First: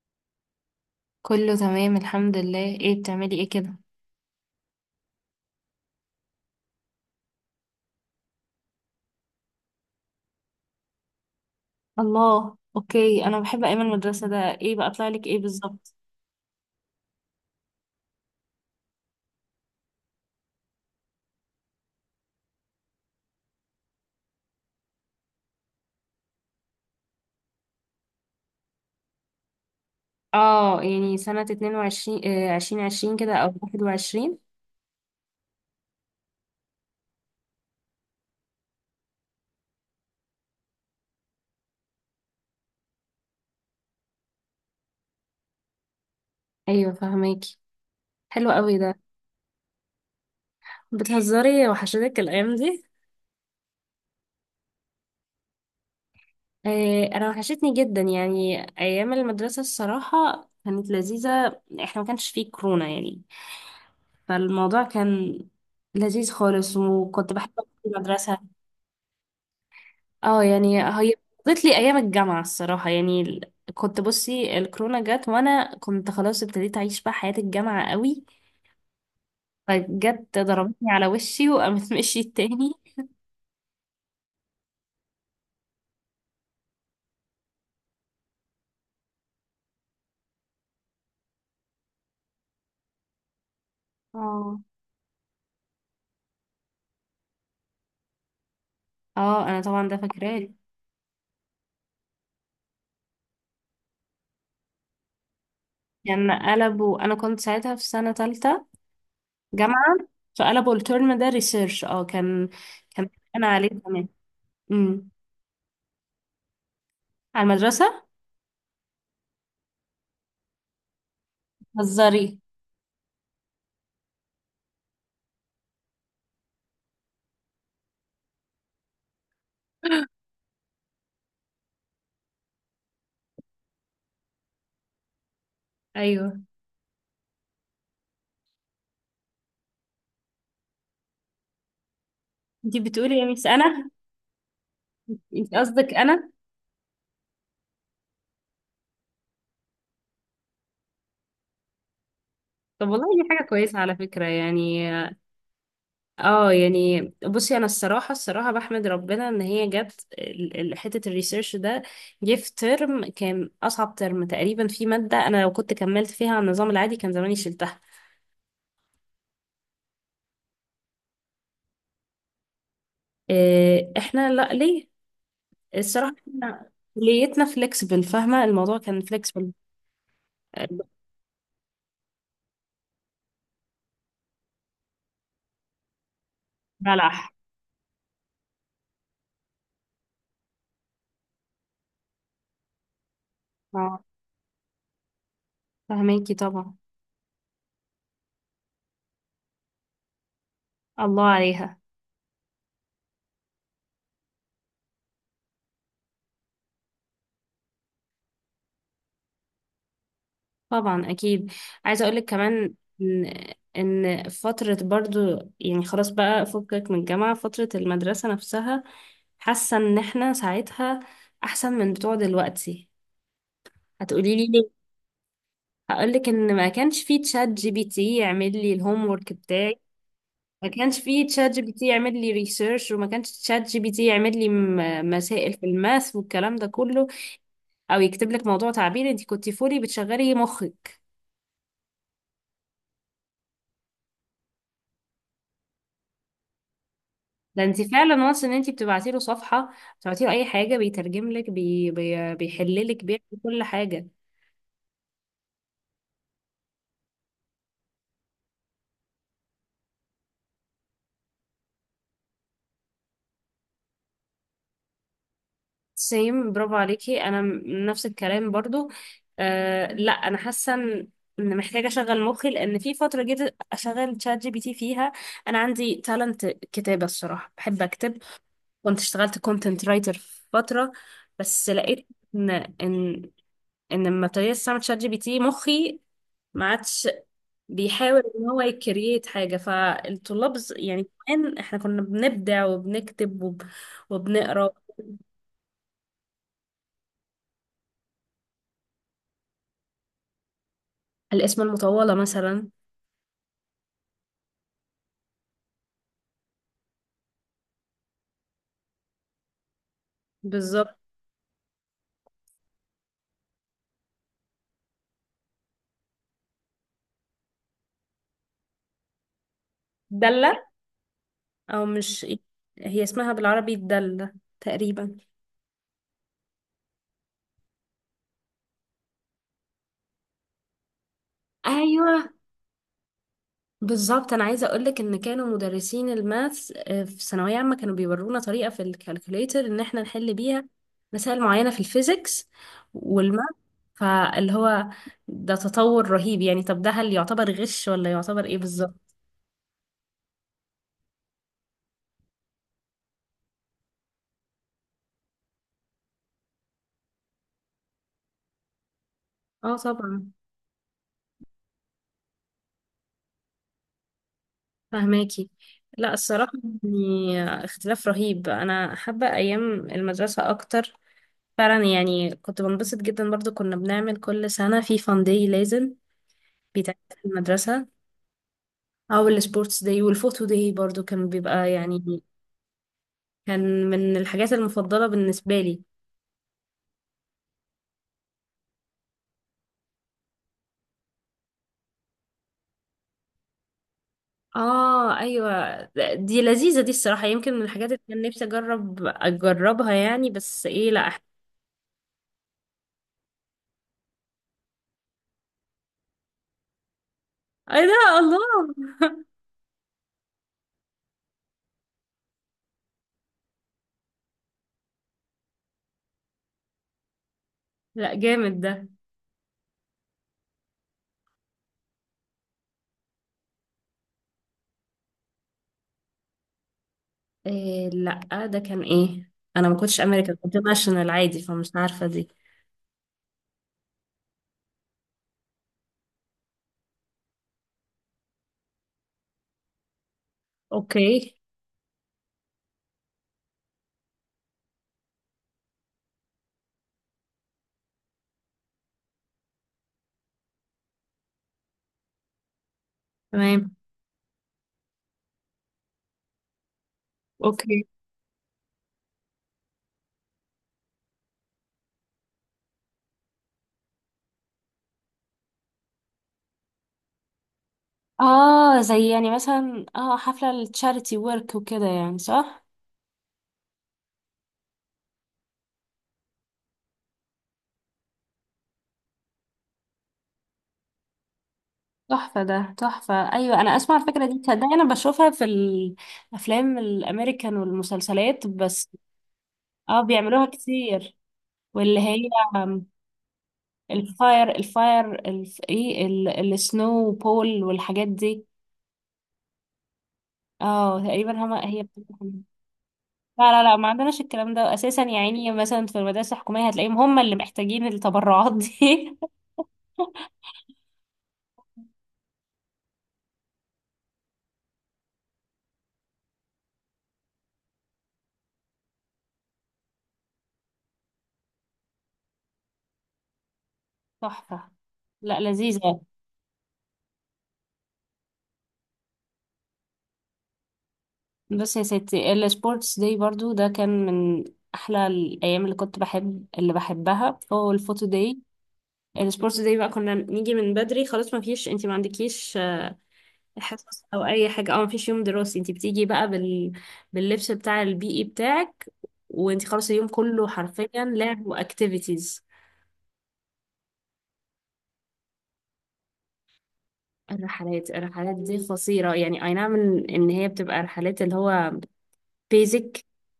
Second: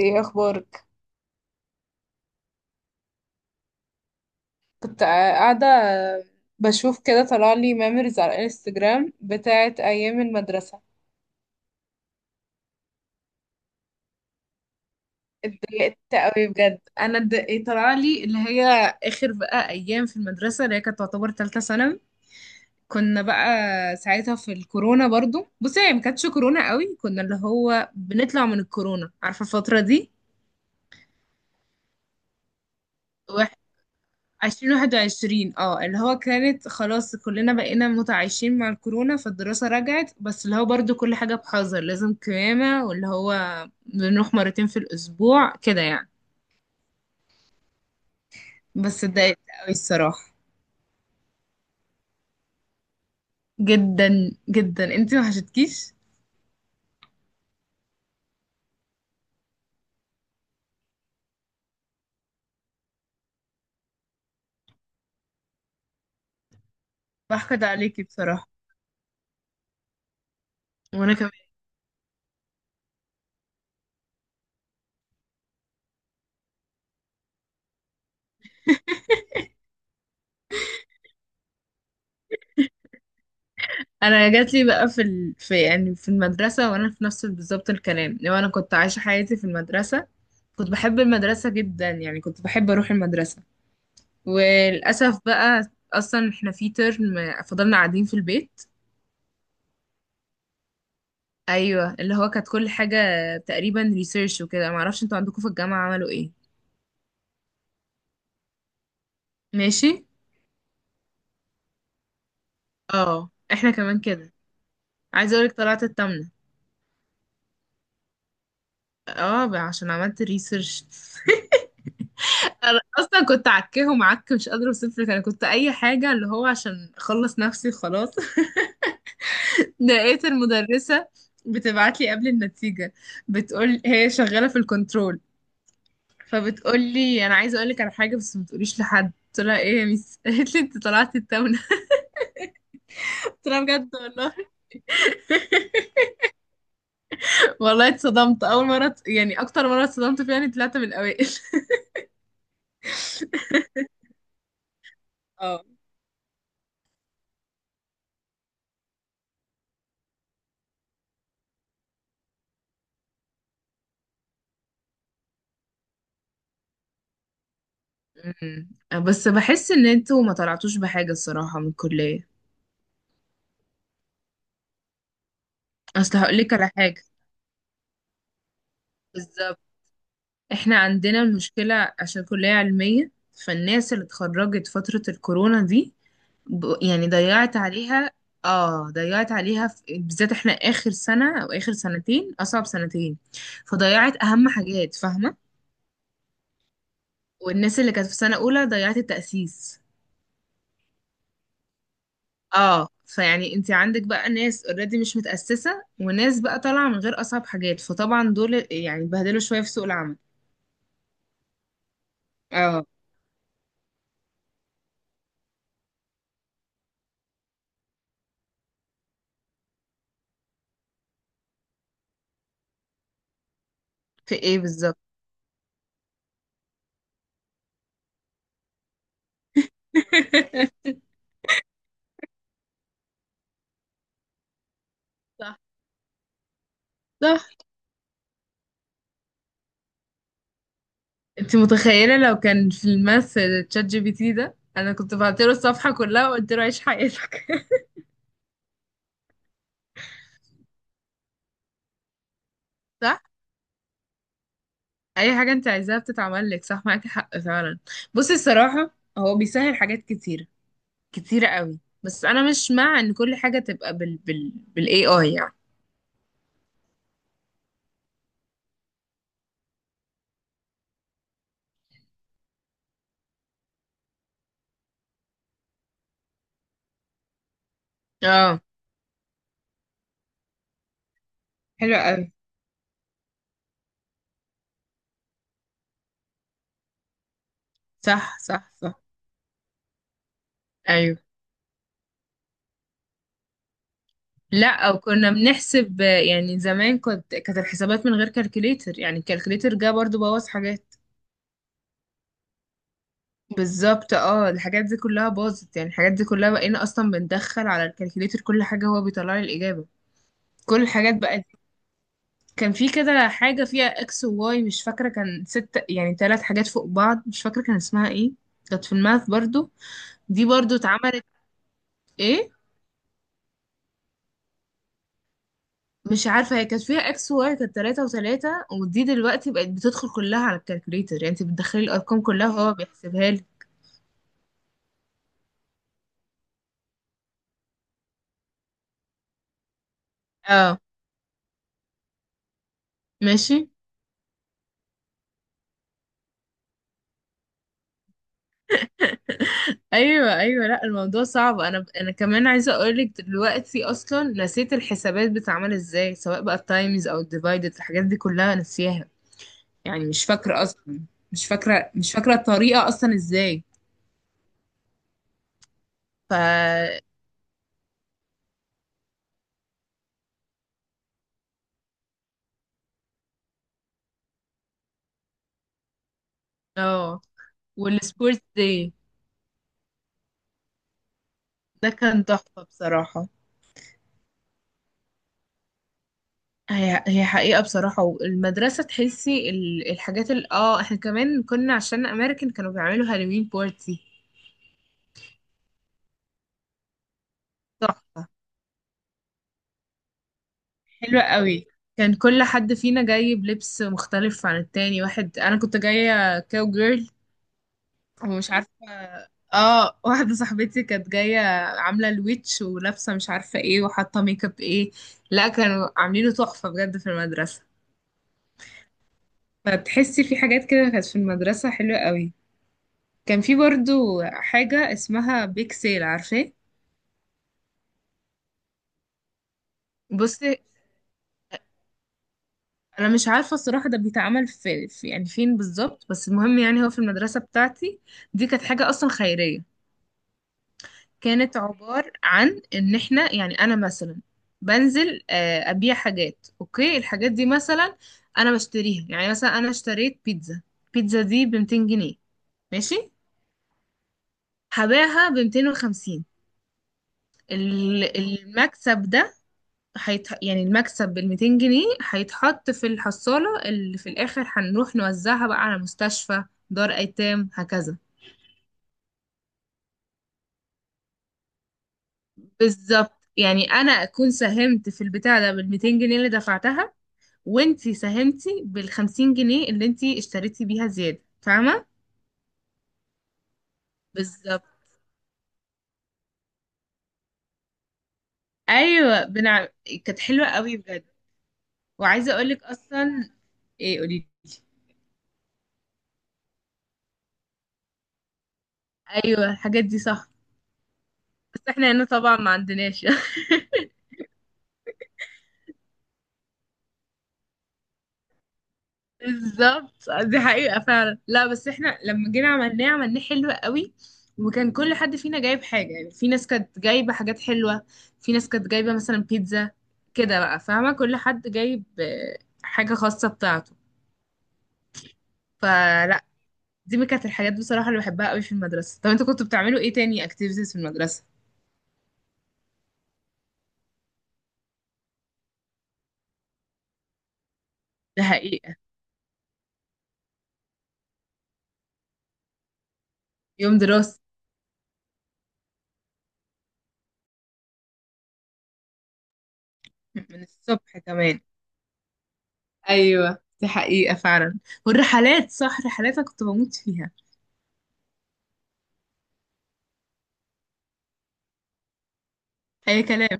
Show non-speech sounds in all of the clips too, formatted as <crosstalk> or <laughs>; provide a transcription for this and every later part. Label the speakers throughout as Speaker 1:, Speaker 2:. Speaker 1: ايه اخبارك؟
Speaker 2: كله تمام الحمد لله، ايه بتعملي ايه كده؟
Speaker 1: كنت قاعده بشوف كده، طلع لي ميموريز على الانستجرام بتاعت ايام المدرسه.
Speaker 2: الله، اوكي. انا بحب ايام المدرسة. ده ايه بقى طلع لك ايه بالظبط؟
Speaker 1: اتضايقت قوي بجد، انا اتضايقت. طلع لي اللي هي اخر بقى ايام في المدرسه، اللي هي كانت تعتبر ثالثه ثانوي. كنا بقى ساعتها في الكورونا، برضو بصي هي ما كانتش كورونا قوي، كنا اللي هو بنطلع من الكورونا، عارفه الفتره دي.
Speaker 2: اه، يعني سنة 22، آه، 2020 كده او 21.
Speaker 1: عشرين واحد وعشرين، اه اللي هو كانت خلاص كلنا بقينا متعايشين مع الكورونا، فالدراسة رجعت، بس اللي هو برضو كل حاجة بحذر، لازم قيامة، واللي هو بنروح مرتين في الأسبوع كده يعني.
Speaker 2: ايوه، فهماكي. حلو قوي ده.
Speaker 1: بس اتضايقت قوي الصراحة.
Speaker 2: بتهزري؟ وحشتك الايام دي؟
Speaker 1: جدا جدا. انتي ما حشتكيش؟
Speaker 2: آه، انا وحشتني جدا. يعني ايام المدرسة الصراحة كانت لذيذة، احنا ما كانش فيه كورونا يعني. فالموضوع كان لذيذ خالص، وكنت بحب
Speaker 1: بحقد
Speaker 2: أروح
Speaker 1: عليكي
Speaker 2: المدرسة.
Speaker 1: بصراحة.
Speaker 2: اه، يعني
Speaker 1: وانا
Speaker 2: هي
Speaker 1: كمان.
Speaker 2: قضت لي ايام الجامعه الصراحه. يعني كنت بصي، الكورونا جت وانا كنت خلاص ابتديت اعيش بقى حياه الجامعه قوي، فجت ضربتني على وشي وقامت <laughs> مشيت تاني.
Speaker 1: انا جات لي بقى في المدرسة، وانا في نفس بالظبط الكلام، لو انا كنت عايشة حياتي في المدرسة. كنت بحب المدرسة جدا، يعني كنت بحب اروح المدرسة.
Speaker 2: اه،
Speaker 1: وللأسف بقى، أصلا احنا في ترم فضلنا قاعدين في البيت.
Speaker 2: اه، انا طبعا ده فاكراه.
Speaker 1: أيوة اللي هو كانت كل حاجة تقريبا ريسيرش وكده. معرفش انتوا عندكم في الجامعة عملوا
Speaker 2: كان
Speaker 1: ايه.
Speaker 2: قلبوا. انا كنت ساعتها في سنه تالتة
Speaker 1: ماشي.
Speaker 2: جامعه. فقلبوا الترم ده ريسيرش. اه، كان، كان.
Speaker 1: اه
Speaker 2: انا عليه
Speaker 1: احنا كمان
Speaker 2: زمان.
Speaker 1: كده.
Speaker 2: امم.
Speaker 1: عايزة اقولك طلعت التامنة.
Speaker 2: على المدرسه.
Speaker 1: اه بقى عشان عملت ريسيرش <laughs>
Speaker 2: هزاري.
Speaker 1: انا اصلا كنت عكهم عك، مش قادره اوصف لك. انا كنت اي حاجه اللي هو عشان اخلص نفسي خلاص <laughs>
Speaker 2: <laughs>
Speaker 1: لقيت المدرسه بتبعت لي قبل النتيجه، بتقول هي شغاله في الكنترول،
Speaker 2: ايوه،
Speaker 1: فبتقولي انا عايزه اقول لك على حاجه بس ما تقوليش لحد. قلت لها ايه يا ميس؟ <laughs> قالت لي انت طلعتي التونه.
Speaker 2: انتي بتقولي يا
Speaker 1: <laughs>
Speaker 2: ميس؟
Speaker 1: قلت لها
Speaker 2: انا،
Speaker 1: بجد والله؟
Speaker 2: انتي قصدك انا؟
Speaker 1: والله اتصدمت اول مره، يعني اكتر مره اتصدمت فيها اني طلعت من الاوائل <laughs>
Speaker 2: طب والله دي حاجه كويسه على فكره يعني.
Speaker 1: اه.
Speaker 2: اه، يعني بصي، انا الصراحه الصراحه بحمد ربنا ان هي جت حته الريسيرش ده. جه في ترم كان اصعب ترم تقريبا، في ماده انا لو كنت كملت فيها على النظام العادي كان زماني شلتها.
Speaker 1: أمم. بس بحس ان انتوا ما طلعتوش بحاجه الصراحه من الكليه.
Speaker 2: إيه، احنا؟ لا، ليه؟ الصراحه
Speaker 1: اصل هقول لك على
Speaker 2: احنا
Speaker 1: حاجه،
Speaker 2: كليتنا فليكسبل، فاهمه؟ الموضوع كان فليكسبل.
Speaker 1: بالظبط. احنا عندنا المشكله عشان كليه علميه، فالناس اللي اتخرجت فتره الكورونا دي يعني
Speaker 2: بلح.
Speaker 1: ضيعت عليها. اه ضيعت عليها بالذات احنا اخر سنة او اخر سنتين اصعب سنتين،
Speaker 2: اه،
Speaker 1: فضيعت اهم حاجات، فاهمة؟
Speaker 2: فهماكي طبعا.
Speaker 1: والناس اللي كانت في سنة اولى ضيعت التأسيس.
Speaker 2: الله عليها.
Speaker 1: اه، فيعني انت عندك بقى ناس اوريدي مش متأسسة، وناس بقى طالعة من غير اصعب حاجات، فطبعا دول يعني اتبهدلوا شوية في سوق العمل.
Speaker 2: طبعا اكيد. عايزه اقولك كمان
Speaker 1: اه.
Speaker 2: ان ان فتره برضو، يعني خلاص بقى فكك من الجامعه، فتره المدرسه نفسها. حاسه ان احنا ساعتها احسن من بتوع دلوقتي.
Speaker 1: في
Speaker 2: هتقولي لي
Speaker 1: ايه
Speaker 2: ليه؟
Speaker 1: بالظبط؟
Speaker 2: هقولك ان ما كانش فيه تشات جي بي تي يعمل لي الهوم ورك بتاعي. ما
Speaker 1: <laughs>
Speaker 2: كانش فيه تشات جي بي تي يعمل لي ريسيرش، وما كانش تشات جي بي تي يعمل لي مسائل
Speaker 1: صح
Speaker 2: في الماث والكلام ده كله.
Speaker 1: صح.
Speaker 2: او يكتب لك موضوع تعبير. انت كنتي فولي بتشغلي مخك.
Speaker 1: انت متخيلة لو كان في الماث تشات جي بي تي؟ ده انا كنت بعت له الصفحة كلها وقلت له عيش حياتك
Speaker 2: ده
Speaker 1: <laughs>
Speaker 2: انت فعلا وانس ان انت بتبعتي له صفحه، بتبعتي له اي حاجه، بيترجم لك، بيحل لك، بيعمل
Speaker 1: صح.
Speaker 2: كل حاجه.
Speaker 1: اي حاجه انت عايزاها بتتعمل لك. صح، معاكي حق فعلا. بصي الصراحه، هو بيسهل حاجات كتيره، كتيره قوي، بس انا مش مع ان كل حاجه تبقى بالاي اي يعني.
Speaker 2: سيم. برافو عليكي. انا نفس الكلام برضو. آه، لا، انا حاسه ان محتاجه اشغل مخي، لان في فتره جيت اشغل تشات جي بي تي فيها. انا عندي تالنت كتابه، الصراحه بحب اكتب.
Speaker 1: اه.
Speaker 2: كنت اشتغلت كونتنت رايتر فتره، بس
Speaker 1: حلو
Speaker 2: لقيت
Speaker 1: قوي.
Speaker 2: ان ان ان لما ابتديت استعمل تشات جي بي تي، مخي ما عادش بيحاول
Speaker 1: صح
Speaker 2: ان هو
Speaker 1: صح صح.
Speaker 2: يكريت حاجة. فالطلاب، يعني
Speaker 1: ايوه.
Speaker 2: كمان احنا كنا بنبدع وبنكتب
Speaker 1: لا،
Speaker 2: وبنقرا.
Speaker 1: او كنا بنحسب، يعني زمان كنت كانت الحسابات من غير كالكوليتر، يعني الكالكوليتر جه برضو بوظ حاجات.
Speaker 2: الاسم المطولة مثلا.
Speaker 1: بالظبط، اه الحاجات دي كلها باظت، يعني الحاجات دي كلها بقينا اصلا بندخل على الكالكوليتر، كل حاجه هو بيطلع لي الاجابه، كل
Speaker 2: بالظبط.
Speaker 1: الحاجات بقت. كان في كده حاجة فيها اكس وواي، مش فاكرة، كان ست يعني ثلاث حاجات فوق بعض، مش فاكرة كان اسمها ايه. كانت في الماث برضو. دي
Speaker 2: دلة،
Speaker 1: برضو اتعملت.
Speaker 2: او مش،
Speaker 1: ايه؟
Speaker 2: هي اسمها بالعربي الدلة تقريبا.
Speaker 1: مش عارفة هي كانت فيها اكس وواي، كانت ثلاثة وثلاثة، ودي دلوقتي بقت بتدخل كلها على الكالكوليتر، يعني انت بتدخلي الارقام
Speaker 2: ايوه،
Speaker 1: كلها وهو بيحسبها لك.
Speaker 2: بالظبط. انا عايزه اقولك ان كانوا مدرسين الماث في ثانويه عامه كانوا بيورونا طريقه في الكالكوليتر ان احنا نحل بيها
Speaker 1: اه.
Speaker 2: مسائل معينه في الفيزيكس والماث.
Speaker 1: ماشي.
Speaker 2: فاللي هو، ده تطور رهيب يعني. طب ده هل يعتبر غش ولا يعتبر ايه بالظبط؟
Speaker 1: ايوه ايوه. لا الموضوع صعب. انا كمان عايزه اقولك دلوقتي اصلا نسيت الحسابات بتتعمل ازاي، سواء بقى التايمز او الديفايدد، الحاجات دي كلها نسيها،
Speaker 2: اه،
Speaker 1: يعني مش
Speaker 2: طبعا.
Speaker 1: فاكرة أصلا، مش فاكرة مش فاكرة الطريقة أصلا إزاي.
Speaker 2: فهماكي. لا، الصراحه،
Speaker 1: ف...
Speaker 2: يعني اختلاف رهيب. انا حابه ايام المدرسه اكتر فعلا يعني. كنت بنبسط جدا. برضو كنا بنعمل كل سنه في فان داي لازم بيتعمل
Speaker 1: اه.
Speaker 2: في المدرسه.
Speaker 1: والسبورتس داي
Speaker 2: او السبورتس داي والفوتو داي برضو كان بيبقى
Speaker 1: ده
Speaker 2: يعني
Speaker 1: كان تحفة بصراحة.
Speaker 2: كان من الحاجات المفضلة بالنسبة لي.
Speaker 1: هي هي حقيقة بصراحة، والمدرسة تحسي الحاجات ال اه احنا كمان كنا عشان أمريكان كانوا بيعملوا هالوين بارتي.
Speaker 2: اه، ايوه، دي لذيذة. دي الصراحة يمكن من الحاجات اللي كان
Speaker 1: تحفة،
Speaker 2: نفسي اجربها يعني. بس ايه، لا،
Speaker 1: حلوة قوي. كان كل حد فينا جاي بلبس مختلف عن التاني. واحد أنا كنت جاية كاو جيرل
Speaker 2: ايه ده؟ الله!
Speaker 1: ومش عارفة.
Speaker 2: <laughs>
Speaker 1: اه واحدة صاحبتي كانت جاية عاملة الويتش، ولابسة مش عارفة ايه، وحاطة ميك اب ايه. لا كانوا عاملينه تحفة بجد في المدرسة.
Speaker 2: لا، جامد ده.
Speaker 1: فتحسي في حاجات كده كانت في المدرسة حلوة قوي. كان في برضو حاجة اسمها بيك سيل، عارفاه؟
Speaker 2: إيه، لا، ده كان ايه؟ انا ما كنتش امريكان، كنت
Speaker 1: بصي
Speaker 2: ناشونال عادي فمش عارفة دي.
Speaker 1: انا مش عارفة الصراحة ده بيتعمل في يعني فين بالظبط، بس المهم يعني هو في المدرسة بتاعتي دي كانت حاجة اصلا خيرية.
Speaker 2: اوكي.
Speaker 1: كانت عبارة عن ان احنا يعني انا مثلا بنزل ابيع حاجات. اوكي. الحاجات دي مثلا انا بشتريها، يعني مثلا انا اشتريت بيتزا، البيتزا دي ب 200 جنيه، ماشي.
Speaker 2: تمام.
Speaker 1: هبيعها ب 250.
Speaker 2: اوكي.
Speaker 1: ال- المكسب ده يعني المكسب ال 200 جنيه هيتحط في الحصالة اللي في الاخر، هنروح نوزعها بقى على مستشفى، دار ايتام، هكذا.
Speaker 2: اه، زي يعني مثلا حفلة التشاريتي ورك وكده يعني، صح.
Speaker 1: بالظبط. يعني انا اكون ساهمت في البتاع ده بال 200 جنيه اللي دفعتها، وانتي ساهمتي بال50 جنيه اللي انتي اشتريتي بيها زيادة، فاهمة؟
Speaker 2: تحفة، ده تحفة، أيوة. أنا أسمع الفكرة دي
Speaker 1: بالظبط.
Speaker 2: تصدقي؟ أنا بشوفها في الأفلام الأمريكان والمسلسلات بس.
Speaker 1: ايوه
Speaker 2: اه،
Speaker 1: كانت
Speaker 2: بيعملوها
Speaker 1: حلوة قوي بجد.
Speaker 2: كتير. واللي هي،
Speaker 1: وعايزة اقولك
Speaker 2: آم،
Speaker 1: اصلا. ايه قولي.
Speaker 2: الفاير، ايه، السنو بول والحاجات دي.
Speaker 1: ايوه الحاجات دي صح،
Speaker 2: اه، تقريبا،
Speaker 1: بس
Speaker 2: هي
Speaker 1: احنا هنا
Speaker 2: بتبقى-
Speaker 1: طبعا ما عندناش.
Speaker 2: لا، لا، لا، ما عندناش الكلام ده أساسا يعني. مثلا في المدارس الحكومية هتلاقيهم هما اللي محتاجين التبرعات دي.
Speaker 1: <laughs> بالظبط، دي حقيقة فعلا. لا بس احنا لما جينا عملناه، عملناه حلو قوي. وكان كل حد فينا جايب حاجة، يعني في ناس كانت جايبة حاجات حلوة، في ناس كانت جايبة مثلا بيتزا، كده بقى، فاهمة؟ كل حد جايب حاجة خاصة بتاعته.
Speaker 2: <laughs> تحفة. لا، لذيذة.
Speaker 1: فلا، دي من كانت الحاجات بصراحة اللي بحبها قوي في المدرسة. طب انتوا كنتوا بتعملوا ايه تاني اكتيفيتيز في المدرسة؟
Speaker 2: بس يا ستي السبورتس داي برضو ده كان من احلى الايام. اللي بحبها هو الفوتو
Speaker 1: ده
Speaker 2: داي.
Speaker 1: حقيقة.
Speaker 2: السبورتس داي بقى كنا نيجي من بدري خلاص، ما فيش، انت ما عندكيش
Speaker 1: يوم
Speaker 2: حصص
Speaker 1: دراسي
Speaker 2: او اي حاجه، او ما فيش يوم دراسي. انت بتيجي بقى باللبس بتاع البيئي بتاعك، وانت خلاص اليوم
Speaker 1: <laughs> من
Speaker 2: كله حرفيا
Speaker 1: الصبح كمان.
Speaker 2: لعب واكتيفيتيز.
Speaker 1: ايوه دي حقيقة فعلا. والرحلات، صح، رحلات أنا كنت بموت فيها.
Speaker 2: الرحلات دي قصيرة يعني، اي نعم، ان هي بتبقى رحلات اللي هو basic.
Speaker 1: اي كلام.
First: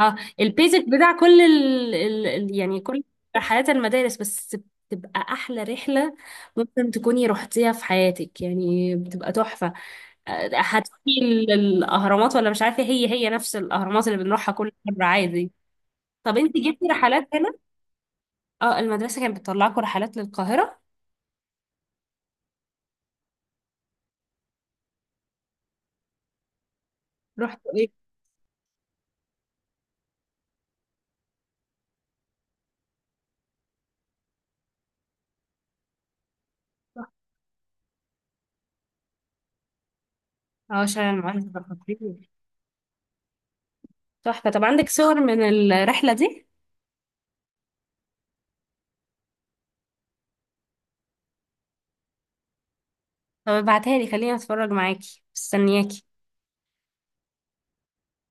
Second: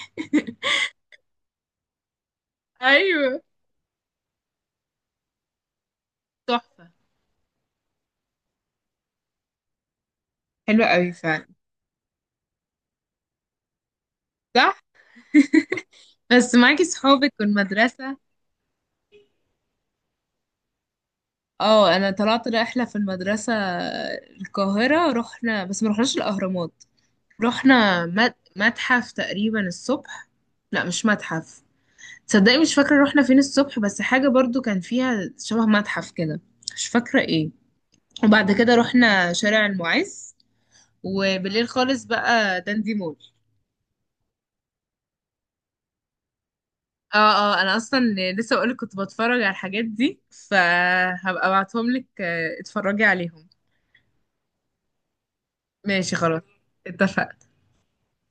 Speaker 2: اه، البيزك بتاع كل يعني كل
Speaker 1: ايوه
Speaker 2: رحلات المدارس، بس بتبقى احلى رحله ممكن
Speaker 1: تحفة.
Speaker 2: تكوني رحتيها في حياتك يعني. بتبقى تحفه.
Speaker 1: حلوة
Speaker 2: هتروحي
Speaker 1: قوي فعلا.
Speaker 2: الاهرامات، ولا مش عارفه، هي نفس الاهرامات اللي بنروحها كل
Speaker 1: صح.
Speaker 2: مره عادي. طب
Speaker 1: بس
Speaker 2: انت
Speaker 1: معاكي
Speaker 2: جبتي رحلات
Speaker 1: صحابك
Speaker 2: هنا؟
Speaker 1: والمدرسة.
Speaker 2: اه، المدرسه كانت بتطلعكم رحلات للقاهره.
Speaker 1: اه انا طلعت رحلة في المدرسة، القاهرة رحنا، بس ما رحناش الاهرامات.
Speaker 2: رحتوا ايه؟
Speaker 1: رحنا متحف تقريبا الصبح. لا مش متحف. تصدقي مش فاكرة رحنا فين الصبح، بس حاجة برضو كان فيها شبه متحف كده، مش فاكرة ايه. وبعد كده رحنا شارع المعز،
Speaker 2: اه، شارع المعز ده
Speaker 1: وبالليل خالص
Speaker 2: خطير.
Speaker 1: بقى داندي مول.
Speaker 2: تحفه. طب عندك صور من الرحله دي؟
Speaker 1: اه. اه انا اصلا لسه بقولك كنت بتفرج على الحاجات دي، فهبقى ابعتهم لك اتفرجي عليهم.
Speaker 2: طب ابعتها لي، خليني اتفرج معاكي، مستنياكي.
Speaker 1: ماشي خلاص، اتفقنا.